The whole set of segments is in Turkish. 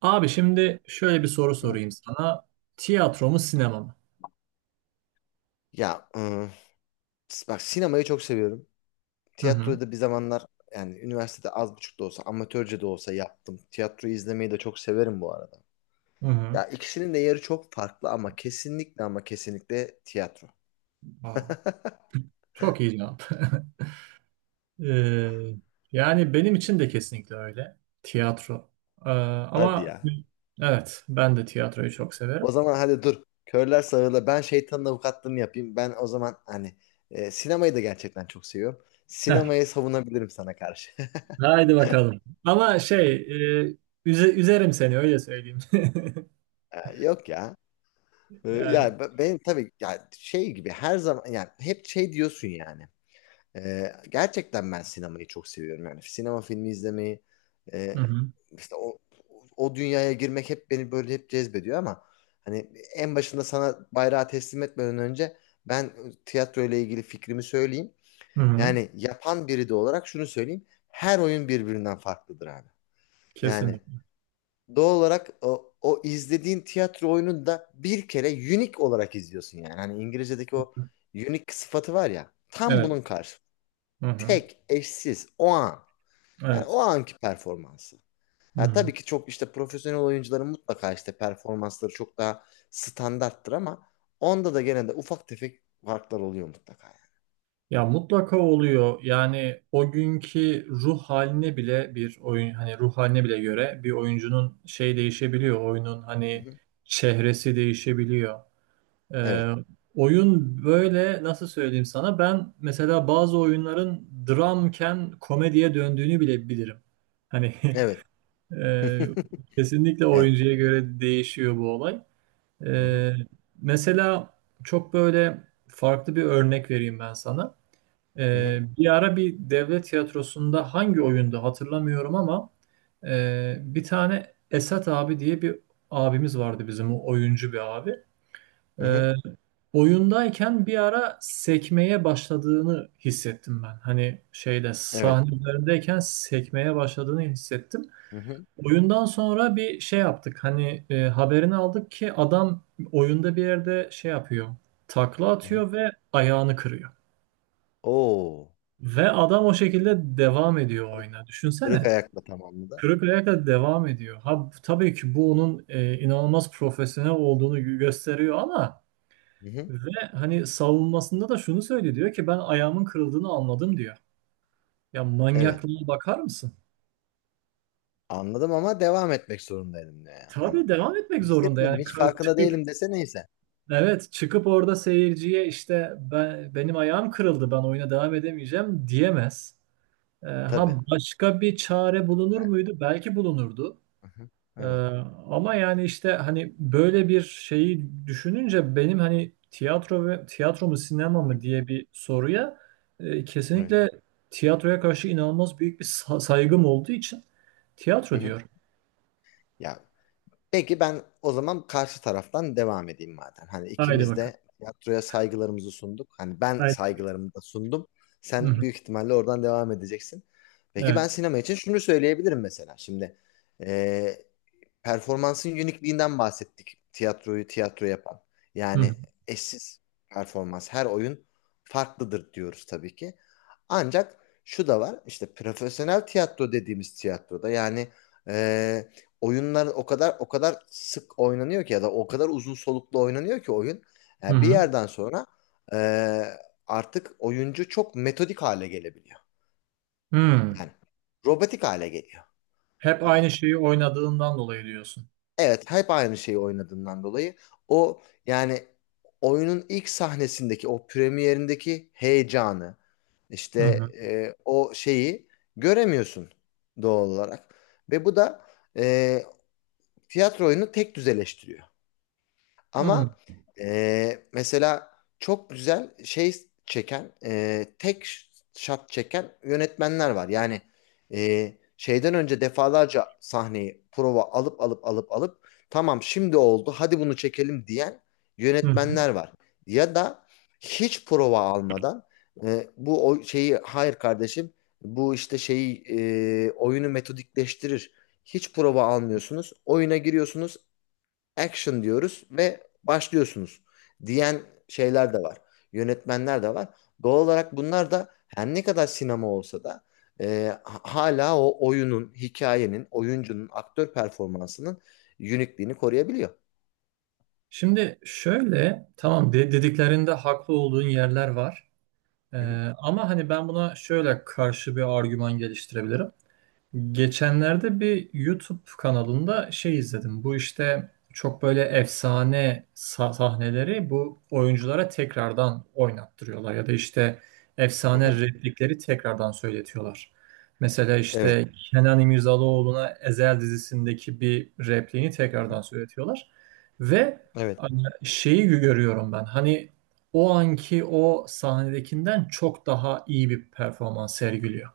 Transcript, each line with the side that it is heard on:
right: Abi şimdi şöyle bir soru
left: Hı hı.
right: sorayım sana. Tiyatro mu sinema mı?
left: Ya ıı, Bak sinemayı çok seviyorum.
right: Hı hı.
left: Tiyatroyu da bir zamanlar yani üniversitede az buçuk da olsa amatörce de olsa yaptım. Tiyatroyu izlemeyi de çok severim bu arada.
right: Hı hı.
left: Ya ikisinin de yeri çok farklı ama kesinlikle ama kesinlikle tiyatro.
right: Aa, çok iyi cevap. Ee, yani benim için de kesinlikle öyle. Tiyatro. Ee,
left: Hadi
right: ama
left: ya.
right: evet ben de tiyatroyu çok severim.
left: O zaman hadi dur. Körler sağırla ben şeytanın avukatlığını yapayım. Ben o zaman hani sinemayı da gerçekten çok seviyorum.
right: Heh,
left: Sinemayı savunabilirim sana karşı.
right: haydi bakalım. Ama şey üzerim seni öyle söyleyeyim.
left: Yok ya.
right: Yani.
left: Yani benim tabii yani şey gibi her zaman yani hep şey diyorsun yani. Gerçekten ben sinemayı çok seviyorum yani sinema filmi izlemeyi e,
right: Hı hı.
left: işte o dünyaya girmek hep beni böyle hep cezbediyor ama hani en başında sana bayrağı teslim etmeden önce ben tiyatro ile ilgili fikrimi söyleyeyim.
right: Hı hı.
left: Yani yapan biri de olarak şunu söyleyeyim. Her oyun birbirinden farklıdır abi. Yani
right: Kesinlikle.
left: doğal olarak o izlediğin tiyatro oyununu da bir kere unique olarak izliyorsun yani. Hani İngilizce'deki o unique sıfatı var ya. Tam
right: Evet.
left: bunun karşı.
right: Hı hı.
left: Tek, eşsiz, o an. Yani o
right: Evet.
left: anki performansı.
right: Hı
left: Ya
right: hı.
left: tabii ki çok işte profesyonel oyuncuların mutlaka işte performansları çok daha standarttır ama onda da gene de ufak tefek farklar oluyor mutlaka yani.
right: Ya mutlaka oluyor. Yani o günkü ruh haline bile bir oyun hani ruh haline bile göre bir oyuncunun şey değişebiliyor. Oyunun
left: Hı
right: hani
left: hı.
right: çehresi değişebiliyor.
left: Evet.
right: Ee, oyun böyle nasıl söyleyeyim sana? Ben mesela bazı oyunların dramken komediye döndüğünü bile bilirim. Hani
left: Evet.
right: e, kesinlikle
left: Evet.
right: oyuncuya göre değişiyor bu olay.
left: Hı hı.
right: Ee, mesela çok böyle farklı bir örnek vereyim ben sana.
left: Hı
right: Ee,
left: hı.
right: bir ara bir devlet tiyatrosunda hangi oyunda hatırlamıyorum ama bir tane Esat abi diye bir abimiz vardı bizim, o oyuncu bir abi.
left: Hı hı.
right: Ee, oyundayken bir ara sekmeye başladığını hissettim ben. Hani şeyde,
left: Evet.
right: sahne üzerindeyken sekmeye başladığını hissettim.
left: Hı hı.
right: Oyundan sonra bir şey yaptık. Hani haberini aldık ki adam oyunda bir yerde şey yapıyor. Takla
left: Hı hı.
right: atıyor ve ayağını kırıyor.
left: Oo.
right: Ve adam o şekilde devam ediyor oyuna.
left: Kırık
right: Düşünsene.
left: ayakla tamamladı.
right: Kırık ayakla devam ediyor. Ha, tabii ki bu onun inanılmaz profesyonel olduğunu gösteriyor ama
left: Hı hı.
right: ve hani savunmasında da şunu söylüyor, diyor ki ben ayağımın kırıldığını anladım diyor. Ya
left: Evet.
right: manyaklığa bakar mısın?
left: Anladım ama devam etmek zorundaydım diyor yani. Hani
right: Tabii devam etmek zorunda
left: hissetmedim
right: yani.
left: hiç farkında
right: Çıkıp,
left: değilim dese neyse.
right: evet, çıkıp orada seyirciye işte ben, benim ayağım kırıldı, ben oyuna devam edemeyeceğim diyemez. E,
left: Tabii.
right: ha başka bir çare bulunur
left: Evet.
right: muydu? Belki bulunurdu.
left: Hı hı.
right: Ee,
left: Evet.
right: ama yani işte hani böyle bir şeyi düşününce, benim hani tiyatro ve tiyatro mu sinema
left: Hı.
right: mı diye bir soruya
left: Evet.
right: kesinlikle, tiyatroya karşı inanılmaz büyük bir saygım olduğu için
left: Hı
right: tiyatro
left: hı.
right: diyorum.
left: Ya peki ben o zaman karşı taraftan devam edeyim madem. Hani
right: Haydi
left: ikimiz
right: bakalım.
left: de tiyatroya saygılarımızı sunduk. Hani ben
right: Haydi.
left: saygılarımı da sundum.
right: Hı
left: Sen
right: hı.
left: büyük ihtimalle oradan devam edeceksin. Peki ben
right: Evet.
left: sinema için şunu söyleyebilirim mesela. Şimdi eee, performansın unikliğinden bahsettik. Tiyatroyu tiyatro yapan.
right: Hı hı.
left: Yani eşsiz performans. Her oyun farklıdır diyoruz tabii ki. Ancak şu da var. İşte profesyonel tiyatro dediğimiz tiyatroda yani e, oyunlar o kadar sık oynanıyor ki ya da o kadar uzun soluklu oynanıyor ki oyun.
right: Hı
left: Yani bir
right: hı.
left: yerden sonra e, artık oyuncu çok metodik hale gelebiliyor.
right: Hı.
left: Yani robotik hale geliyor.
right: Hep aynı şeyi oynadığından dolayı diyorsun.
left: Evet, hep aynı şeyi oynadığından dolayı o yani oyunun ilk sahnesindeki o premierindeki heyecanı işte
right: Hı hı.
left: o şeyi göremiyorsun doğal olarak ve bu da e, tiyatro oyunu tek düzeleştiriyor.
right: Anladım.
left: Ama mesela çok güzel şey çeken, tek shot çeken yönetmenler var. Yani şeyden önce defalarca sahneyi prova alıp tamam şimdi oldu hadi bunu çekelim diyen
right: Hı hı.
left: yönetmenler var. Ya da hiç prova almadan bu o şeyi hayır kardeşim bu işte şeyi oyunu metodikleştirir. Hiç prova almıyorsunuz. Oyuna giriyorsunuz action diyoruz ve başlıyorsunuz diyen şeyler de var. Yönetmenler de var. Doğal olarak bunlar da her ne kadar sinema olsa da e, hala o oyunun, hikayenin, oyuncunun, aktör performansının unikliğini koruyabiliyor.
right: Şimdi şöyle, tamam dediklerinde haklı olduğun yerler var. Ee,
left: Hı hı.
right: ama hani ben buna şöyle karşı bir argüman geliştirebilirim. Geçenlerde bir YouTube kanalında şey izledim. Bu işte çok böyle efsane sahneleri bu oyunculara tekrardan oynattırıyorlar ya da işte
left: Hı
right: efsane
left: hı.
right: replikleri tekrardan söyletiyorlar. Mesela
left: Evet.
right: işte Kenan İmirzalıoğlu'na Ezel dizisindeki bir repliğini
left: Hı hı.
right: tekrardan söyletiyorlar. Ve
left: Evet.
right: hani şeyi görüyorum ben. Hani o anki o sahnedekinden çok daha iyi bir performans sergiliyor.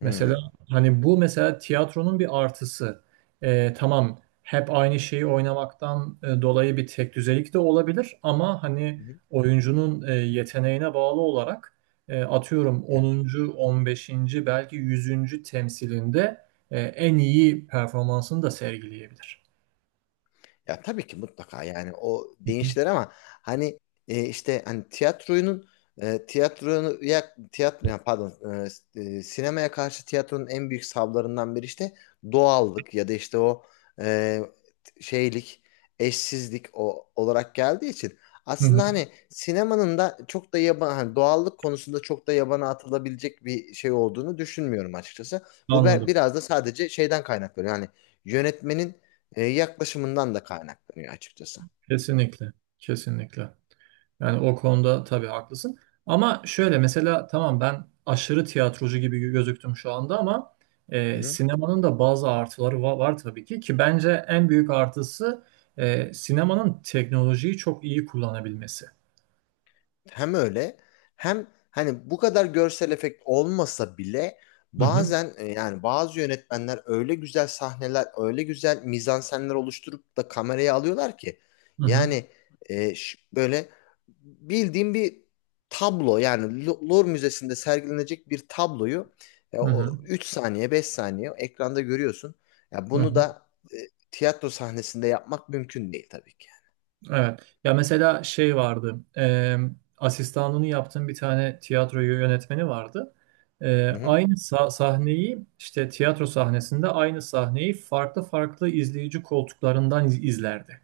right: Mesela
left: Hı.
right: hani bu mesela tiyatronun bir artısı. Tamam, hep aynı şeyi oynamaktan dolayı bir tek düzelik de olabilir ama hani,
left: Hı hı.
right: oyuncunun yeteneğine bağlı olarak atıyorum
left: Hı.
right: onuncu, 15., belki 100. temsilinde en iyi performansını da sergileyebilir.
left: Ya tabii ki mutlaka yani o
right: Hı hı.
left: değişler ama hani işte hani tiyatroyunun e, tiyatroya tiyatro yani pardon e, e, sinemaya karşı tiyatronun en büyük savlarından biri işte doğallık ya da işte o e, şeylik, eşsizlik olarak geldiği için
right: Hı hı.
left: aslında hani sinemanın da çok da yaban hani doğallık konusunda çok da yabana atılabilecek bir şey olduğunu düşünmüyorum açıkçası. Bu
right: Anladım.
left: biraz da sadece şeyden kaynaklanıyor. Yani yönetmenin yaklaşımından da kaynaklanıyor açıkçası.
right: Kesinlikle. Kesinlikle. Yani o konuda tabii haklısın. Ama şöyle, mesela tamam, ben aşırı tiyatrocu gibi gözüktüm şu anda ama sinemanın da bazı artıları var, tabii ki bence en büyük artısı sinemanın teknolojiyi çok iyi kullanabilmesi.
left: Hem öyle hem hani bu kadar görsel efekt olmasa bile
right: Hı hı,
left: bazen yani bazı yönetmenler öyle güzel sahneler, öyle güzel mizansenler oluşturup da kameraya alıyorlar ki
right: hı hı,
left: yani böyle bildiğim bir tablo yani Louvre Müzesi'nde sergilenecek bir tabloyu
right: hı hı,
left: o 3 saniye 5 saniye ekranda görüyorsun. Ya
right: hı
left: bunu
right: hı.
left: da e, tiyatro sahnesinde yapmak mümkün değil tabii ki.
right: Evet. Ya mesela şey vardı. Asistanlığını yaptığım bir tane tiyatro yönetmeni vardı. E,
left: Hı hı.
right: aynı sahneyi işte, tiyatro sahnesinde aynı sahneyi farklı farklı izleyici koltuklarından izlerdi.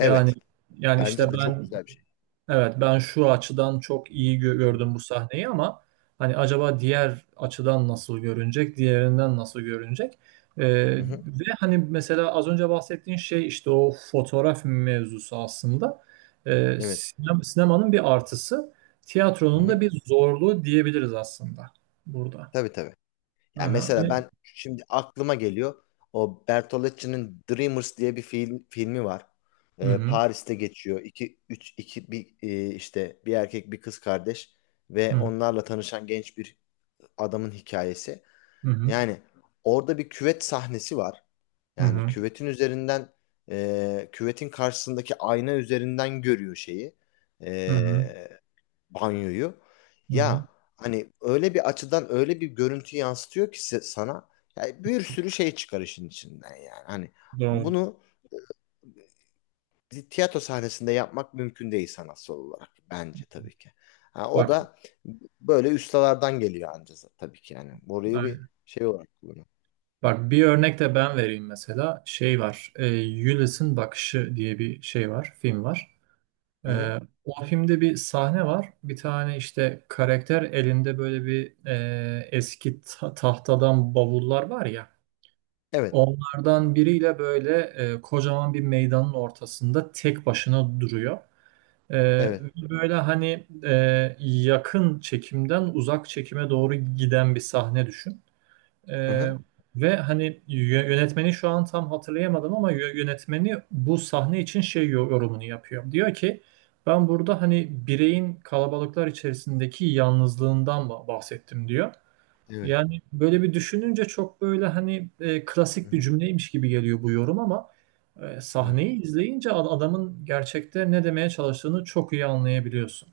right: Yani yani işte
left: Bence de çok
right: ben.
left: güzel bir şey.
right: Evet, ben şu açıdan çok iyi
left: Hı hı.
right: gördüm bu sahneyi ama hani, acaba diğer açıdan nasıl görünecek, diğerinden nasıl görünecek? Ee,
left: Hı hı.
right: ve hani mesela az önce bahsettiğin şey, işte o fotoğraf mevzusu aslında Ee,
left: Evet.
right: sinemanın bir artısı,
left: Hı
right: tiyatronun
left: hı.
right: da bir zorluğu diyebiliriz aslında burada.
left: Tabii tabii.
right: Hı hı.
left: Yani mesela
right: Hani-
left: ben şimdi aklıma geliyor. O Bertolucci'nin Dreamers diye bir filmi var.
right: Hı hı.
left: Paris'te geçiyor. İki, üç, iki, bir, e, işte bir erkek bir kız kardeş ve
right: Hı hı.
left: onlarla tanışan genç bir adamın hikayesi. Yani orada bir küvet sahnesi var.
right: Hı
left: Yani
right: hı.
left: küvetin üzerinden küvetin karşısındaki ayna üzerinden görüyor şeyi.
right: Hı hı.
left: Banyoyu.
right: Hı hı.
left: Ya hani öyle bir açıdan öyle bir görüntü yansıtıyor ki sana ya bir sürü şey çıkar işin içinden yani. Hani
right: Doğru.
left: bunu bir tiyatro sahnesinde yapmak mümkün değil sanatsal olarak bence tabii ki. Ha, o
right: Bak.
left: da böyle ustalardan geliyor anca tabii ki yani. Burayı bir şey olarak kullanıyor.
right: Bak, bir örnek de ben vereyim mesela. Şey var. Ulysses'in Bakışı diye bir şey var. Film var.
left: Hı hı.
right: E, o filmde bir sahne var. Bir tane işte, karakter elinde böyle bir eski tahtadan bavullar var ya.
left: Evet,
right: Onlardan biriyle böyle kocaman bir meydanın ortasında tek başına duruyor. E, ve
left: evet.
right: böyle hani yakın çekimden uzak çekime doğru giden bir sahne düşün.
left: Hı
right: Ee,
left: hı.
right: ve hani yönetmeni şu an tam hatırlayamadım ama yönetmeni bu sahne için şey yorumunu yapıyor. Diyor ki ben burada hani bireyin kalabalıklar içerisindeki yalnızlığından bahsettim diyor.
left: Evet.
right: Yani böyle bir düşününce çok böyle hani
left: Hı
right: klasik bir
left: hı.
right: cümleymiş gibi geliyor bu yorum ama
left: Evet.
right: sahneyi izleyince adamın gerçekte ne demeye çalıştığını çok iyi anlayabiliyorsun.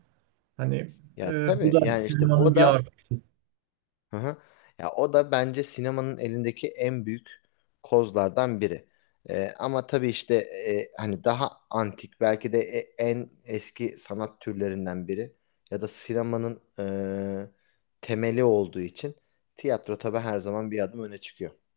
right: Hani
left: Ya
right: bu
left: tabii
right: da
left: yani işte
right: sinemanın
left: o
right: bir
left: da
right: artısı.
left: hı hı. Ya o da bence sinemanın elindeki en büyük kozlardan biri. Ama tabii işte hani daha antik belki de en eski sanat türlerinden biri ya da sinemanın e, temeli olduğu için tiyatro tabii her zaman bir adım öne çıkıyor.